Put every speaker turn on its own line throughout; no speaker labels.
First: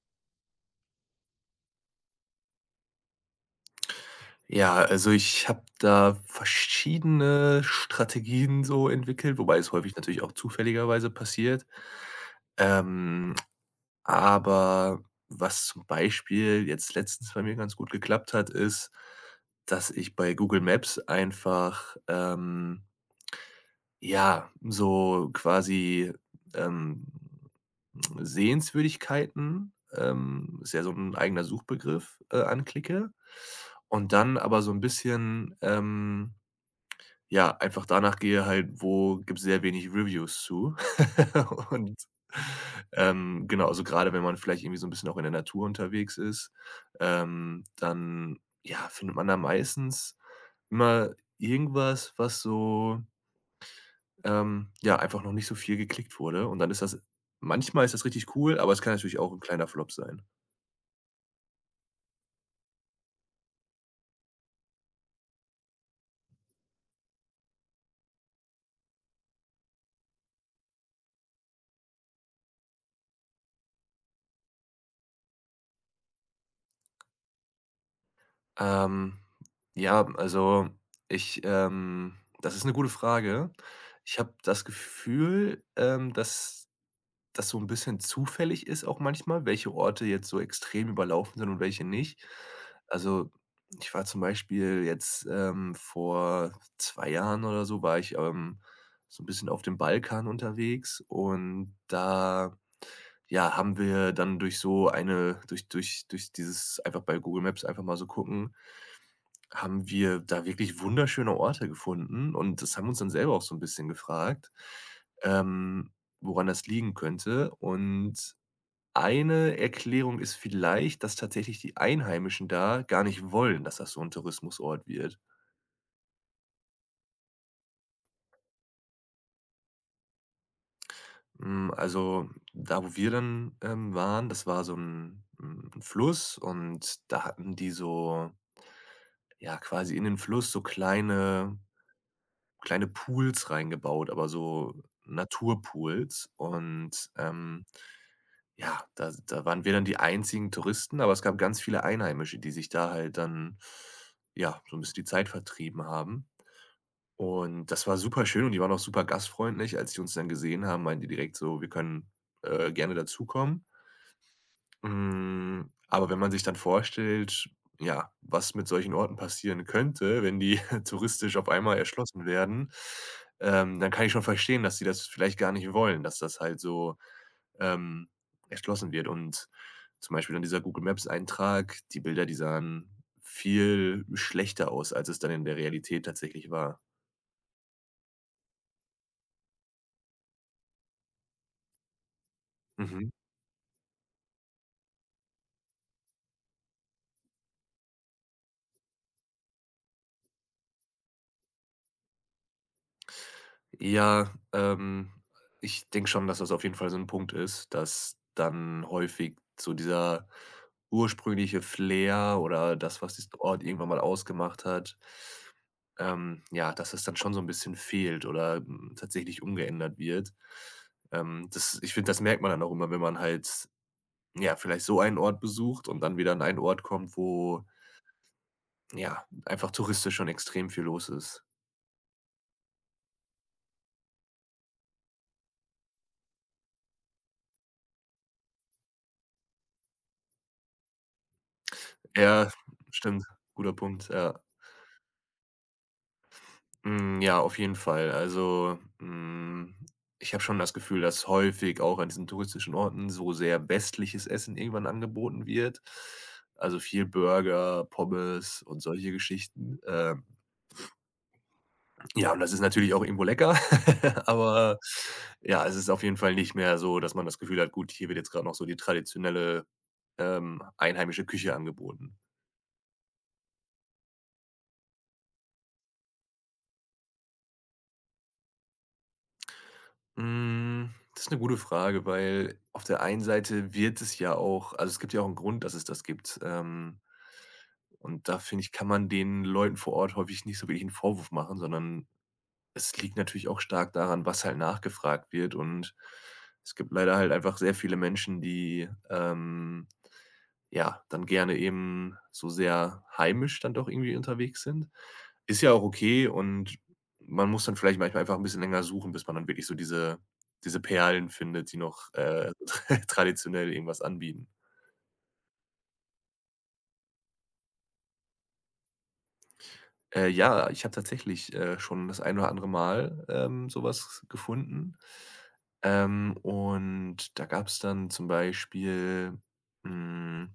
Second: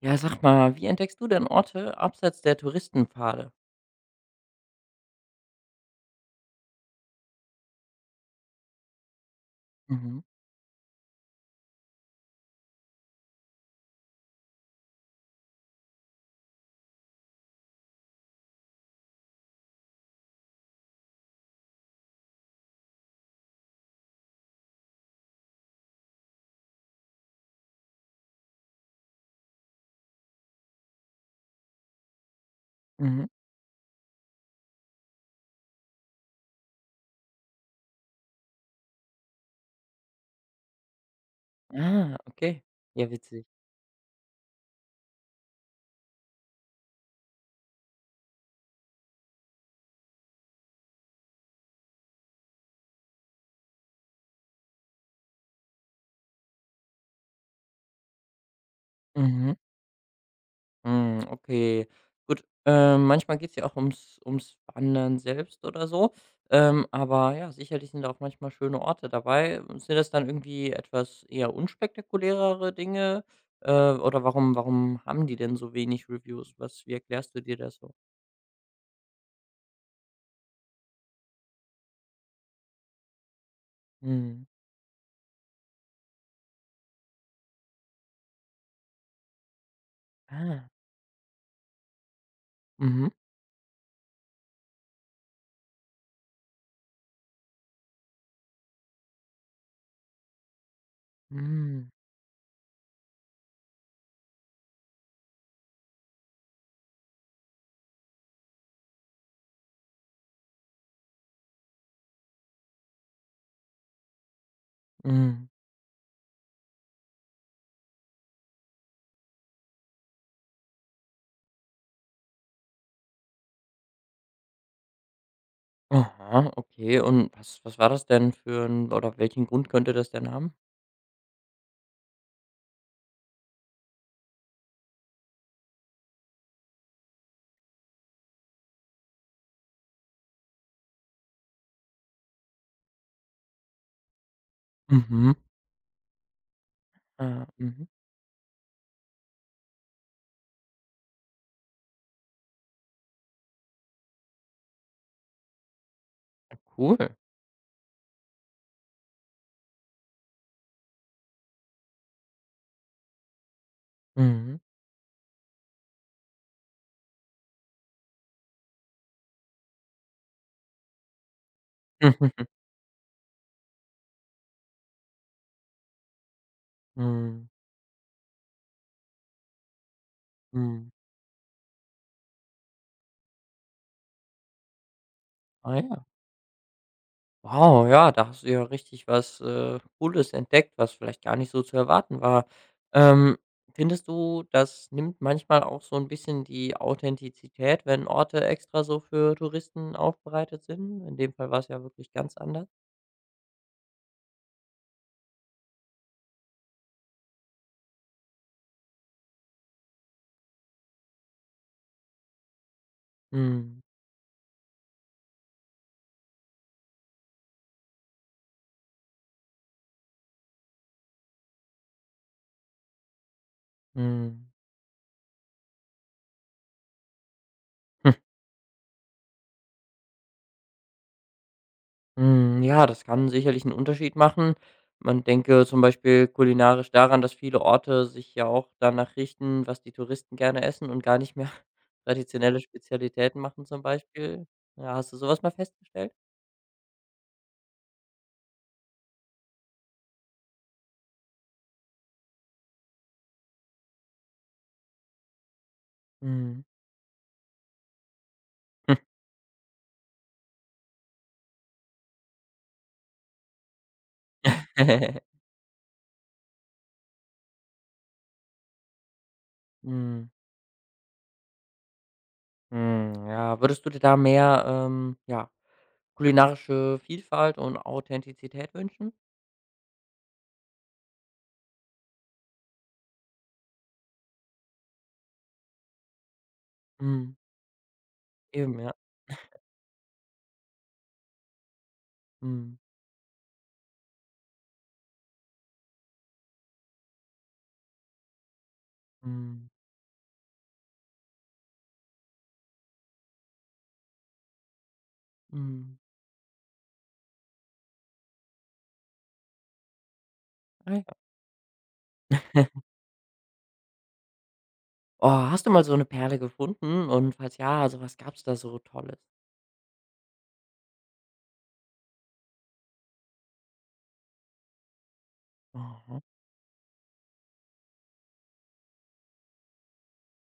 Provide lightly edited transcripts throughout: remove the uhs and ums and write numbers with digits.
Ja, sag mal, wie entdeckst du denn Orte abseits der Touristenpfade?
Ja, also ich habe da verschiedene Strategien so entwickelt, wobei es häufig
Mhm,
natürlich auch zufälligerweise passiert. Ähm, aber was zum Beispiel jetzt letztens bei mir ganz gut geklappt hat, ist, dass ich bei Google Maps einfach, ja, so quasi, ähm Sehenswürdigkeiten, ist ja so ein eigener Suchbegriff, anklicke
mhm.
und dann aber so 'n bisschen, ja, einfach danach gehe halt, wo gibt's sehr wenig Reviews zu. Und,
Ah, okay. Ja, witzig.
genau, also grade wenn man vielleicht irgendwie so 'n bisschen auch in der Natur unterwegs ist, dann, ja, findet man da meistens immer irgendwas, was so, ja, einfach noch nicht so viel geklickt wurde, und dann ist das manchmal ist das richtig cool, aber es kann natürlich auch ein
Mhm.
kleiner Flop sein.
Hm, okay. Gut, manchmal geht's ja auch ums Wandern selbst oder so. Aber ja, sicherlich sind da auch manchmal schöne Orte dabei. Sind das dann irgendwie etwas eher unspektakulärere Dinge? Oder warum haben die denn so wenig Reviews? Was wie erklärst du dir das so?
Ähm, ja, also, das ist eine gute Frage. Ich habe
Mhm.
das Gefühl, dass das so ein bisschen zufällig ist, auch manchmal, welche Orte jetzt so
Ah.
extrem überlaufen sind und welche nicht.
Mhm.
Also, ich war zum Beispiel jetzt, vor 2 Jahren oder so war ich, so ein bisschen auf dem Balkan unterwegs und
Mhm.
da, ja, haben wir dann durch so eine durch durch durch dieses einfach bei Google Maps einfach mal so gucken, haben wir da wirklich wunderschöne Orte gefunden, und das haben uns dann selber auch so ein bisschen gefragt,
Mhm.
ähm, woran das liegen könnte. Und eine Erklärung ist vielleicht, dass tatsächlich die Einheimischen da gar nicht wollen, dass das so ein Tourismusort wird.
Aha, okay. Und was war das denn für 'n oder welchen Grund könnte das denn haben?
Hm, also, da, wo wir dann waren, das war so ein 'n 'n Fluss, und da hatten die so ja, quasi in den Fluss so kleine Pools reingebaut, aber so
Mhm.
Naturpools, und,
Ah,
ähm,
mhm.
ja, da waren wir dann die einzigen Touristen, aber es gab ganz viele Einheimische, die sich da halt dann, ja, so ein bisschen die Zeit vertrieben haben.
Ah, cool.
Und das war super schön und die waren auch super gastfreundlich. Als die uns dann gesehen haben, meinten die direkt so: „Wir können, gerne dazukommen.“
Mhm.
Hm, aber wenn man sich dann vorstellt, ja, was mit solchen Orten passieren könnte, wenn die touristisch auf einmal erschlossen werden, dann kann ich schon verstehen, dass sie das vielleicht gar nicht wollen, dass das halt so,
Mhm.
ähm, erschlossen wird. Und zum Beispiel dann dieser Google
Mhm.
Maps Eintrag, die Bilder, die sahen viel schlechter aus, als es dann in der
Ah ja.
Realität tatsächlich war.
Wow, ja, da hast du ja richtig was, Cooles entdeckt, was vielleicht gar nicht so zu erwarten war.
Mhm.
Ähm, Findest du, das nimmt manchmal auch so ein bisschen die Authentizität, wenn Orte extra so für Touristen aufbereitet sind? In dem Fall war es ja wirklich ganz anders.
Ja, ich denke schon, dass das auf jeden Fall so 'n Punkt ist, dass dann häufig so dieser ursprüngliche Flair oder das, was diesen Ort
Mhm.
irgendwann mal ausgemacht hat, ja, dass es dann schon so 'n bisschen fehlt oder, hm, tatsächlich umgeändert wird. Das ich finde, das merkt man dann auch immer, wenn man halt,
Mhm.
ja, vielleicht so einen Ort besucht und dann wieder an einen Ort kommt, wo, ja, einfach touristisch schon extrem viel los ist.
Hm, ja, das kann sicherlich einen Unterschied machen. Man denke zum Beispiel kulinarisch daran, dass viele Orte sich ja auch danach richten, was die Touristen gerne essen und gar nicht mehr
Ja,
traditionelle
stimmt.
Spezialitäten machen
Guter
zum
Punkt, ja.
Beispiel. Ja, hast du sowas mal festgestellt?
Hm, ja, auf jeden Fall. Also, hm, ich habe schon das Gefühl, dass häufig auch an diesen touristischen Orten so sehr westliches Essen irgendwann angeboten wird.
Mhm.
Also, viel Burger, Pommes und solche Geschichten. Ja, und das ist natürlich auch irgendwo lecker, aber ja, es ist auf jeden Fall nicht mehr so, dass man das Gefühl hat: „Gut, hier wird jetzt gerade noch so die traditionelle,
Mhm,
einheimische Küche angeboten.“
mhm, ja. Würdest du dir da mehr, ja, kulinarische Vielfalt und Authentizität wünschen?
Hm, das ist eine gute Frage, weil auf der einen Seite wird es ja auch also, es gibt ja auch einen Grund, dass es das gibt. Ähm,
Mhm,
und da finde ich,
eben,
kann
ja.
man den Leuten vor Ort häufig nicht so wirklich einen Vorwurf machen, sondern
Mhm,
es liegt natürlich auch stark daran, was halt nachgefragt wird. Und es gibt leider halt einfach sehr viele Menschen, die,
mhm,
ähm ja, dann gerne eben so sehr heimisch dann doch irgendwie unterwegs sind. Ist ja auch
mhm.
okay, und man muss dann vielleicht manchmal einfach ein bisschen länger suchen, bis man dann wirklich so diese
Ah ja.
Perlen findet, die noch, traditionell irgendwas anbieten.
Oh, hast du mal so 'ne Perle gefunden? Und falls ja, also, was gab's da so Tolles?
Ja, ich habe tatsächlich, schon das ein oder andere Mal, so gefunden.
Aha,
Und da gab es dann zum Beispiel, hm,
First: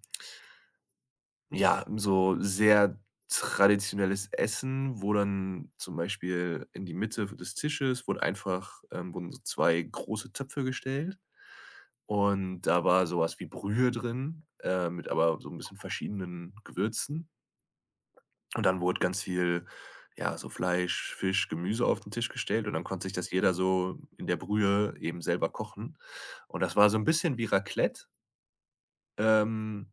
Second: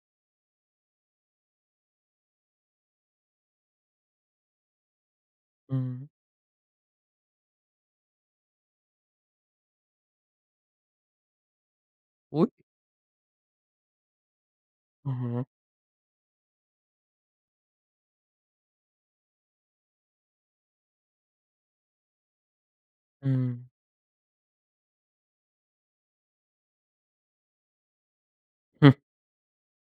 ja, so sehr traditionelles Essen, wo dann zum
mhm.
Beispiel in die Mitte des Tisches wurde einfach, wurden so 2 große Töpfe gestellt,
Ui,
und da war sowas wie Brühe drin, mit aber
mhm,
so ein bisschen verschiedenen Gewürzen, und dann wurde ganz viel, ja, so Fleisch, Fisch, Gemüse auf den Tisch gestellt, und dann konnte sich das jeder
mhm.
so in der Brühe eben selber kochen, und das war so ein bisschen wie Raclette,
Hm.
ähm,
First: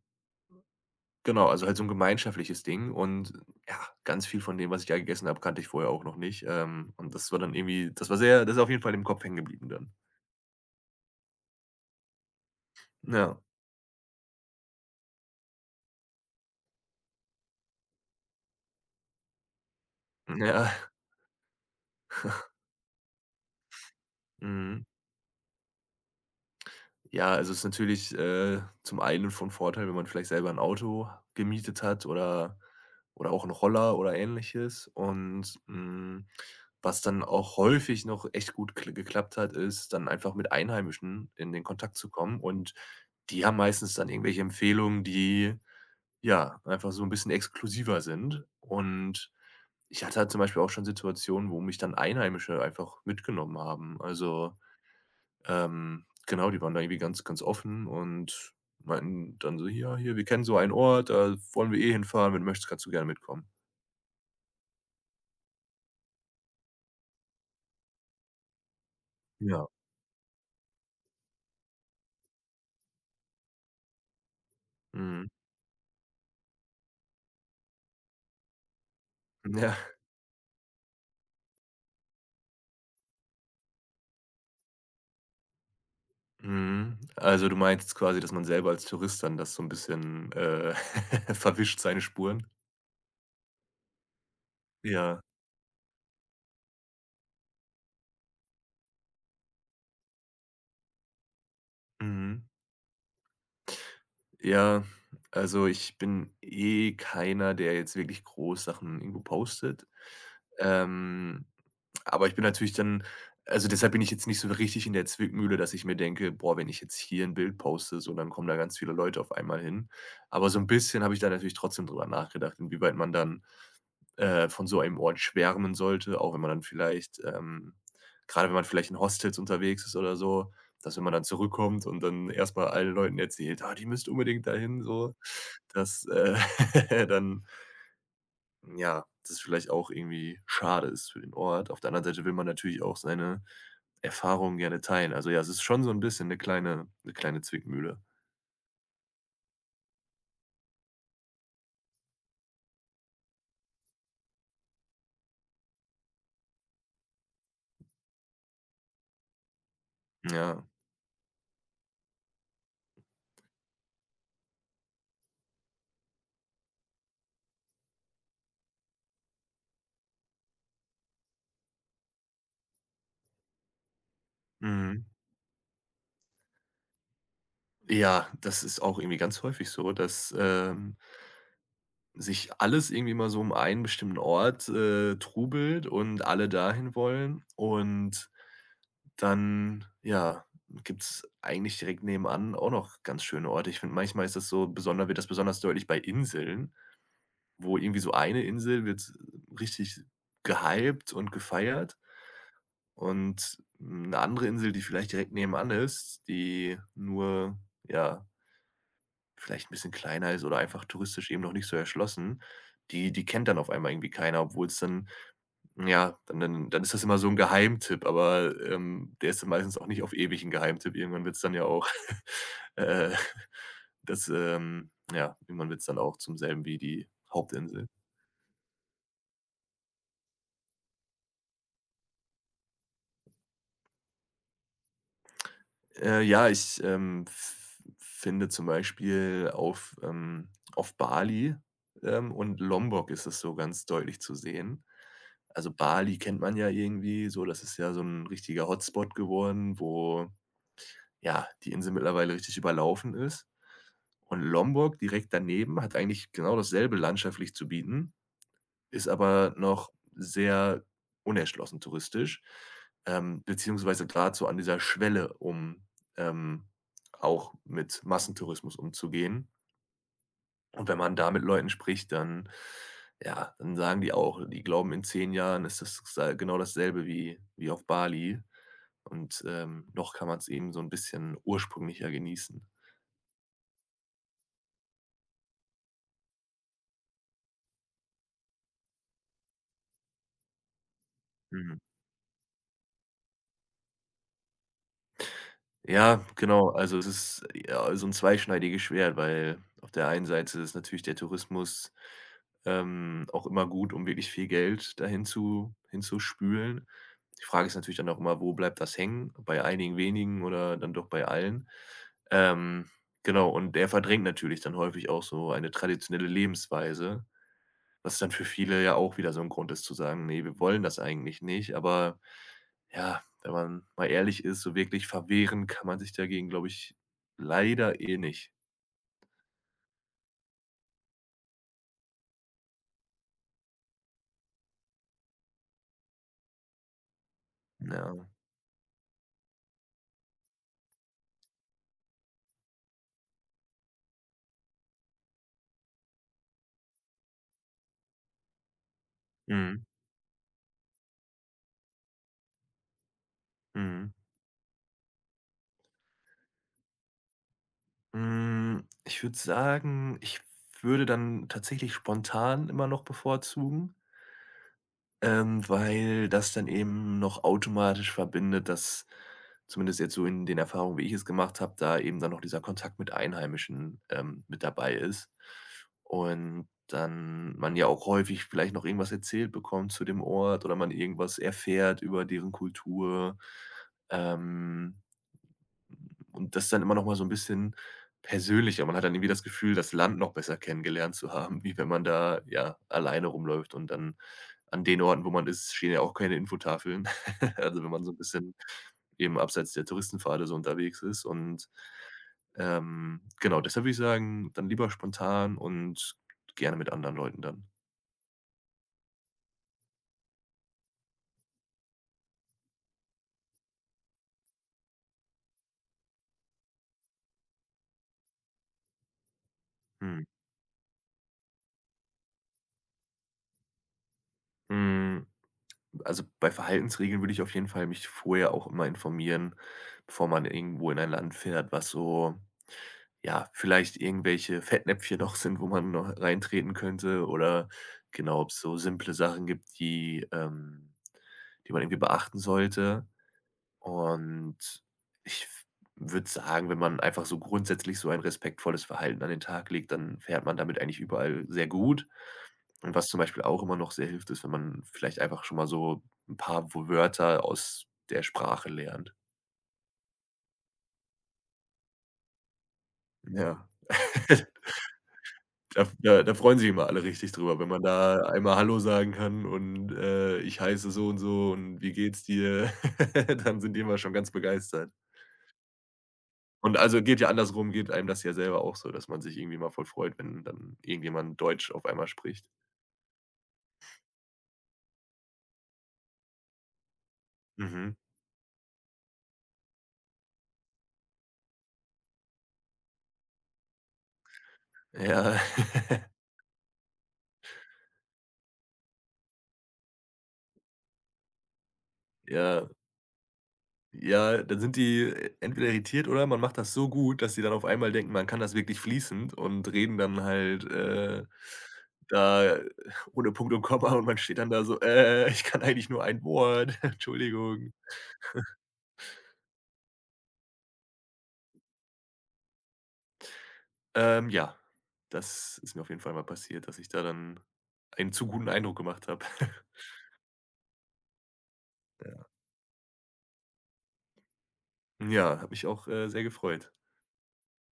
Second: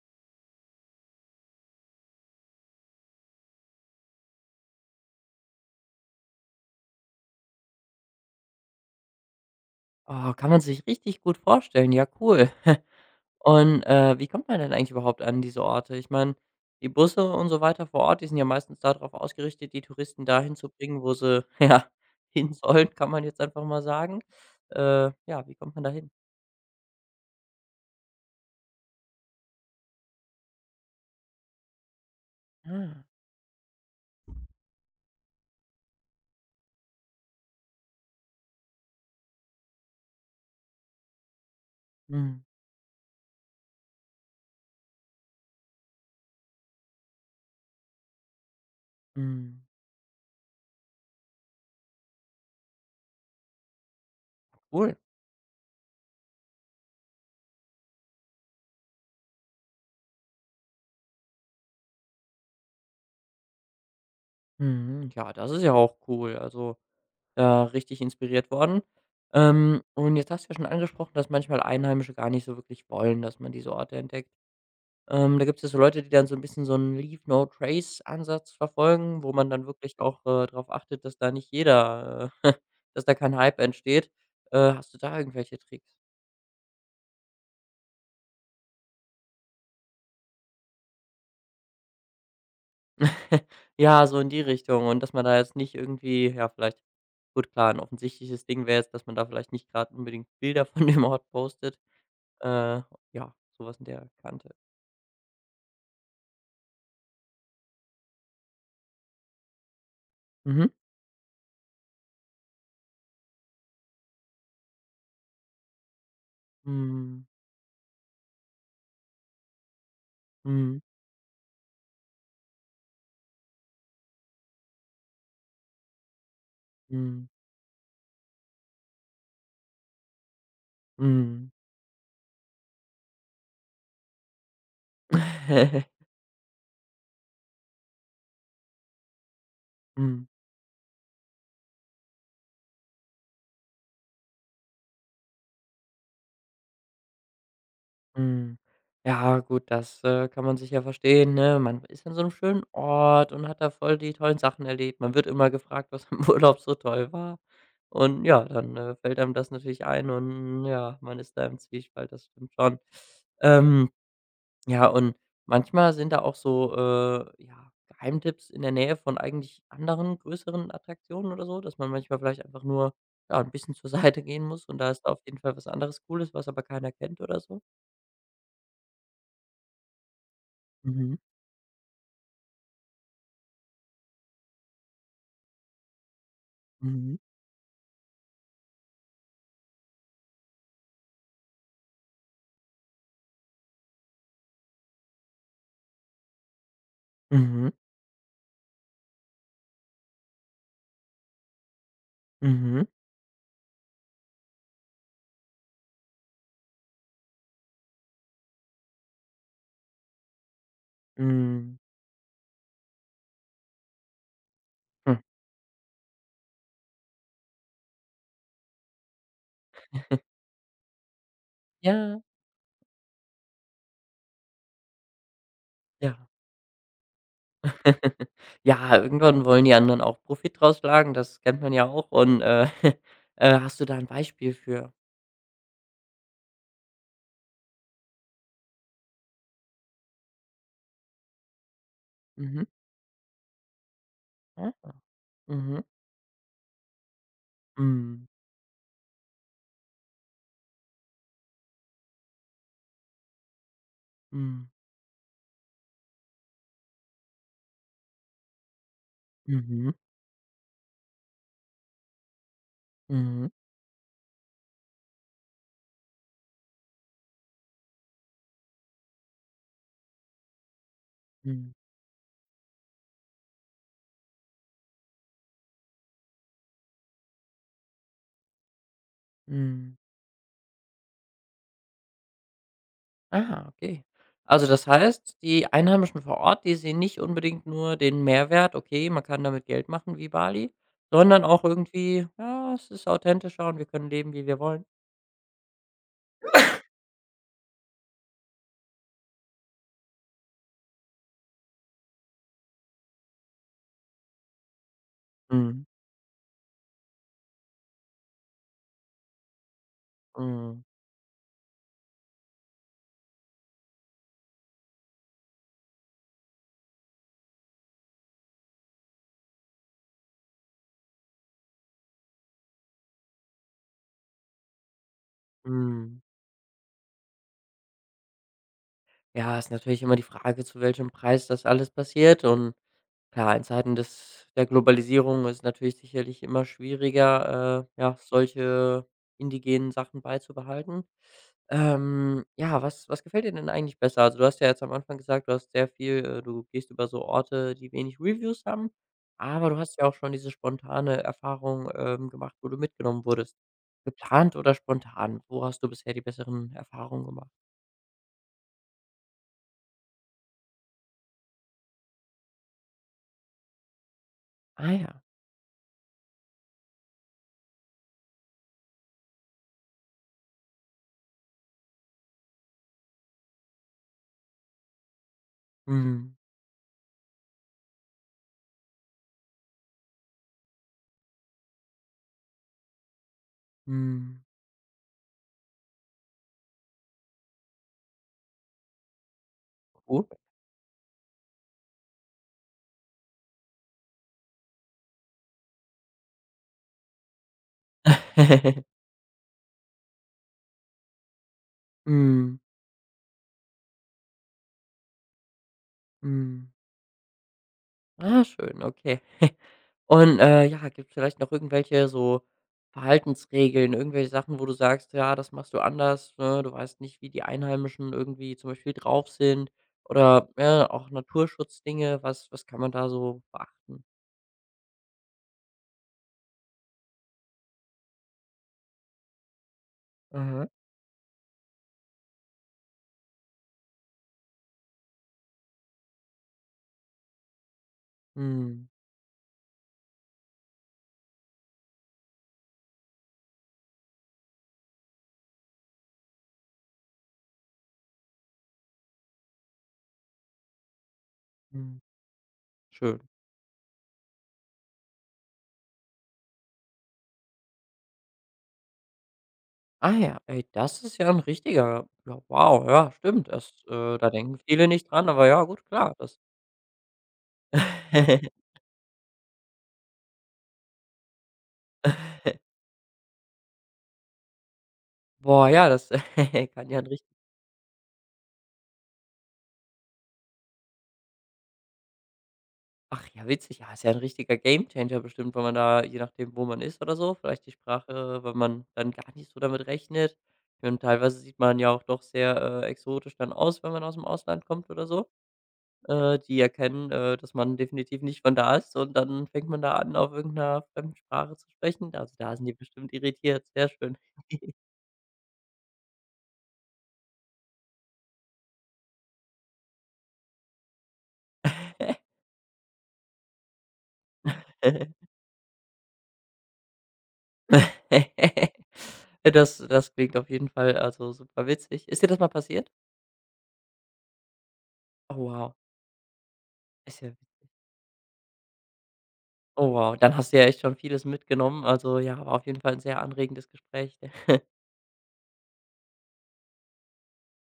genau, also halt so 'n gemeinschaftliches Ding, und ja, ganz viel von dem, was ich da gegessen habe, kannte ich vorher auch noch nicht. Und das war dann irgendwie das war sehr das ist auf jeden Fall im Kopf hängen geblieben dann.
Oh, kann man sich richtig gut vorstellen. Ja, cool.
Ja.
Und, wie kommt man denn eigentlich überhaupt an diese Orte? Ich meine, die Busse und so weiter vor Ort, die sind ja meistens da drauf ausgerichtet, die Touristen dahin zu
Ja.
bringen, wo sie, ja, hin sollen, kann man jetzt einfach mal sagen.
Mhm.
Ja, wie kommt man da hin?
Ja, also ist natürlich, zum einen von Vorteil, wenn man vielleicht selber 'n Auto gemietet hat oder
Ah,
auch 'n Roller oder Ähnliches. Und, hm, was dann auch häufig noch echt gut kl geklappt hat, ist dann einfach mit Einheimischen in den Kontakt zu
mhm,
kommen, und die haben meistens dann irgendwelche Empfehlungen, die ja, einfach so ein bisschen exklusiver sind. Und
mhm.
ich hatte halt zum Beispiel auch schon Situationen, wo mich dann Einheimische einfach mitgenommen haben. Also,
Cool.
genau, die waren da irgendwie ganz, ganz offen und meinten dann so: „Ja, hier, wir kennen so einen Ort, da wollen wir eh hinfahren. Wenn du möchtest, kannst du gerne mitkommen.“
Mhm. Ja, das ist ja auch cool. Also da richtig inspiriert worden.
Ja.
Und jetzt hast du ja schon angesprochen, dass manchmal Einheimische gar nicht so wirklich wollen, dass man diese Orte entdeckt.
Mhm.
Da gibt es ja so Leute, die dann so ein bisschen so einen Leave No Trace-Ansatz verfolgen, wo man dann
Ja.
wirklich auch, drauf achtet, dass da nicht jeder dass da kein Hype entsteht. Hast du da irgendwelche Tricks?
Mhm. Also, du meinst quasi, dass man selber als Tourist dann das so ein bisschen, verwischt, seine Spuren?
Ja, so in die Richtung und dass
Ja.
man da jetzt nicht irgendwie ja, vielleicht gut, klar, 'n offensichtliches Ding wäre jetzt, dass man da vielleicht nicht gerade unbedingt Bilder von dem Ort postet.
Mhm.
Äh, ja, sowas in der Kante.
Ja, also ich bin eh keiner, der jetzt wirklich groß Sachen irgendwo postet.
Mhm.
Ähm, aber ich bin natürlich dann, deshalb bin ich jetzt nicht so richtig in der Zwickmühle, dass ich mir denke: „Boah, wenn ich jetzt hier
Mhm.
ein Bild poste, so, dann kommen da ganz viele Leute auf einmal hin.“ Aber so ein
Mhm.
bisschen habe ich da natürlich trotzdem drüber nachgedacht, inwieweit man dann von so einem Ort schwärmen sollte, auch wenn man dann vielleicht,
Mhm.
grade wenn man vielleicht in Hostels unterwegs ist oder so, dass wenn man dann
Mhm.
zurückkommt und dann erst mal allen Leuten erzählt: „Ah, die müsst unbedingt dahin“, so, dass dann ja, das vielleicht auch
Mhm.
irgendwie schade ist für den Ort. Auf der anderen Seite will man natürlich auch seine Erfahrungen gerne teilen. Also, ja, es ist schon so ein bisschen eine kleine Zwickmühle.
Mhm. Ja, gut, das, kann man sich ja verstehen, ne? Man ist an so einem schönen Ort und hat da voll die tollen Sachen erlebt. Man wird immer gefragt, was im Urlaub so toll war. Und ja, dann, fällt einem das natürlich ein und
Ja.
ja, man ist da im Zwiespalt, das stimmt schon. Ähm Ja, und manchmal sind da auch so, ja, Geheimtipps in der Nähe von eigentlich anderen größeren Attraktionen oder so, dass man manchmal vielleicht einfach nur, ja, ein bisschen zur Seite gehen muss und da ist
Mhm.
auf jeden Fall was anderes Cooles, was aber keiner kennt oder so?
Ja, das ist auch irgendwie ganz häufig so, dass
Mhm,
sich alles irgendwie mal so um einen bestimmten Ort, trubelt und alle dahin
mhm,
wollen. Und dann, ja, gibt's eigentlich direkt nebenan auch noch ganz schöne Orte. Ich finde, manchmal ist das so besonders wird das besonders deutlich bei Inseln,
mhm,
wo irgendwie so eine Insel wird richtig gehypt und gefeiert,
mhm,
und eine andere Insel, die vielleicht direkt nebenan ist, die nur, ja, vielleicht ein bisschen kleiner ist oder einfach touristisch eben noch nicht
hm,
so erschlossen, die kennt dann auf einmal irgendwie keiner, obwohl es dann
hm.
ja, dann ist das immer so ein Geheimtipp, aber, der ist dann meistens auch nicht auf ewig ein Geheimtipp. Irgendwann wird es dann ja auch,
Ja,
äh, ja, irgendwann wird es dann auch
ja.
zum selben wie die Hauptinsel.
Ja, irgendwann wollen die anderen auch Profit draus schlagen, das kennt man ja auch und, hast du da ein Beispiel für?
Ja, ich, f finde zum Beispiel auf Bali, und
Mhm.
Lombok ist es so ganz deutlich zu
Ah.
sehen. Also
Mhm,
Bali kennt man ja irgendwie so, das ist ja so
mhm,
ein richtiger Hotspot geworden, wo, ja, die Insel mittlerweile richtig überlaufen ist. Und
mhm,
Lombok direkt daneben hat eigentlich genau dasselbe landschaftlich zu bieten, ist aber
mhm.
noch sehr unerschlossen touristisch,
Mhm.
beziehungsweise gerade so an dieser Schwelle, um, ähm, auch mit Massentourismus umzugehen. Und wenn man da mit Leuten
Mhm,
spricht, dann ja, dann sagen die auch, die glauben, in 10 Jahren ist das sa genau dasselbe wie auf Bali, und,
mhm.
noch kann man es eben so ein bisschen ursprünglicher genießen.
Ah, okay. Also, das heißt, die Einheimischen vor Ort, die sehen nicht unbedingt nur den Mehrwert, okay, man kann damit Geld machen wie Bali, sondern auch
Mhm.
irgendwie, ja, es ist authentischer und wir können leben, wie wir wollen.
Ja, genau. Also, es ist, ja, so ein zweischneidiges Schwert, weil auf der einen Seite ist natürlich der Tourismus, auch immer gut, um wirklich viel Geld dahin zu
Mhm,
hinzuspülen. Die Frage ist natürlich dann auch immer, wo bleibt das hängen? Bei einigen wenigen oder
mhm,
dann doch bei allen? Ähm, genau, und der verdrängt natürlich dann häufig auch so eine traditionelle Lebensweise, was dann für viele ja auch wieder so ein Grund ist zu sagen: nee, wir wollen das eigentlich nicht“, aber ja, wenn man mal ehrlich ist, so wirklich verwehren kann man sich
mhm.
dagegen, glaube ich, leider eh nicht.
Ja, ist natürlich immer die Frage, zu welchem Preis das alles passiert und klar, in Zeiten des der Globalisierung ist natürlich sicherlich immer schwieriger,
Ja.
ja, solche indigenen Sachen beizubehalten. Ja, was gefällt dir denn eigentlich besser? Also, du hast ja jetzt am Anfang gesagt, du hast sehr viel du gehst über so Orte, die wenig Reviews haben, aber du
Mhm.
hast ja auch schon diese spontane Erfahrung, gemacht, wo du mitgenommen wurdest.
Mhm.
Geplant oder spontan? Wo hast du bisher die besseren Erfahrungen gemacht?
Hm, ich würde sagen, ich würde dann tatsächlich spontan immer noch bevorzugen.
Ah ja.
Weil das dann eben noch automatisch verbindet, dass zumindest jetzt so in den Erfahrungen, wie ich es gemacht habe, da eben dann noch dieser Kontakt mit Einheimischen, mit dabei ist.
Mhm.
Und dann man ja auch häufig vielleicht noch irgendwas erzählt bekommt zu dem Ort oder man irgendwas erfährt über deren Kultur.
Mhm.
Ähm, und das ist dann immer noch mal so ein bisschen persönlicher. Man hat dann irgendwie das Gefühl, das Land
Gut.
noch besser kennengelernt zu haben, wie wenn man da, ja, alleine rumläuft, und dann an den Orten, wo man ist, stehen ja auch keine Infotafeln. Also, wenn man so ein bisschen eben abseits der Touristenpfade so unterwegs ist und,
Mhm.
genau, deshalb würde ich sagen, dann lieber spontan und
Mhm.
gerne mit anderen Leuten dann.
Ah, schön, okay. Und, ja, gibt es vielleicht noch irgendwelche so Verhaltensregeln, irgendwelche Sachen, wo du sagst: „Ja, das machst du anders“, ne? Du weißt nicht, wie die Einheimischen irgendwie zum Beispiel drauf sind
Mhm.
oder, ja, auch Naturschutzdinge. Was kann man da so beachten?
Hm, Mm, also, bei Verhaltensregeln würde ich auf jeden Fall mich vorher auch immer informieren, bevor man
Mhm.
irgendwo in ein Land fährt, was so ja, vielleicht irgendwelche Fettnäpfchen noch sind, wo man noch reintreten könnte oder genau, ob es so
Mhm,
simple Sachen gibt, die, die man irgendwie beachten sollte. Und ich würde sagen, wenn man einfach so grundsätzlich so ein respektvolles Verhalten an den Tag legt, dann fährt man damit eigentlich überall sehr
mhm,
gut. Und was zum
schön.
Beispiel auch immer noch sehr hilft, ist, wenn man vielleicht einfach schon mal so ein paar W Wörter aus der Sprache lernt.
Ah ja, ey, das ist ja ein richtiger ja, wow, ja, stimmt.
Ja.
Das, da denken viele nicht dran, aber ja, gut,
Da
klar,
da da
das
freuen sich immer alle richtig drüber, wenn man da einmal hallo sagen kann und, „Ich heiße so und so und wie geht's dir?“ Dann sind die immer schon ganz begeistert.
Boah, ja, das
Und
kann ja
also,
'n
geht ja andersrum geht einem das ja selber auch so, dass man sich irgendwie mal voll freut, wenn dann irgendjemand Deutsch auf einmal spricht.
Ach ja, witzig. Ja, ist ja ein richtiger Gamechanger bestimmt, wenn man da je nachdem, wo man ist oder so, vielleicht die
Mhm.
Sprache, weil man dann gar nicht so damit rechnet. Und teilweise sieht man ja auch doch sehr, exotisch dann aus, wenn man aus dem Ausland kommt oder so.
Ja.
Die erkennen, dass man definitiv nicht von da ist und dann fängt man da an, auf irgendeiner 'ner fremden Sprache zu sprechen. Also, da sind
Ja.
die bestimmt irritiert. Sehr schön.
Ja, dann sind die entweder irritiert oder man macht das so gut, dass sie dann auf einmal denken, man kann das wirklich fließend und reden dann halt, da ohne Punkt und Komma, und man steht dann da so: ich kann eigentlich nur ein Wort, Entschuldigung.“
Das das klingt auf jeden Fall, also, super witzig. Ist dir das mal passiert?
Ja,
Oh
das
wow,
ist mir auf jeden Fall mal passiert, dass ich da
ist ja
dann einen zu guten Eindruck gemacht habe.
Oh wow, dann hast du ja echt schon vieles mitgenommen. Also
Ja.
ja, war auf jeden Fall ein sehr anregendes Gespräch.
Ja, hat mich auch, sehr gefreut.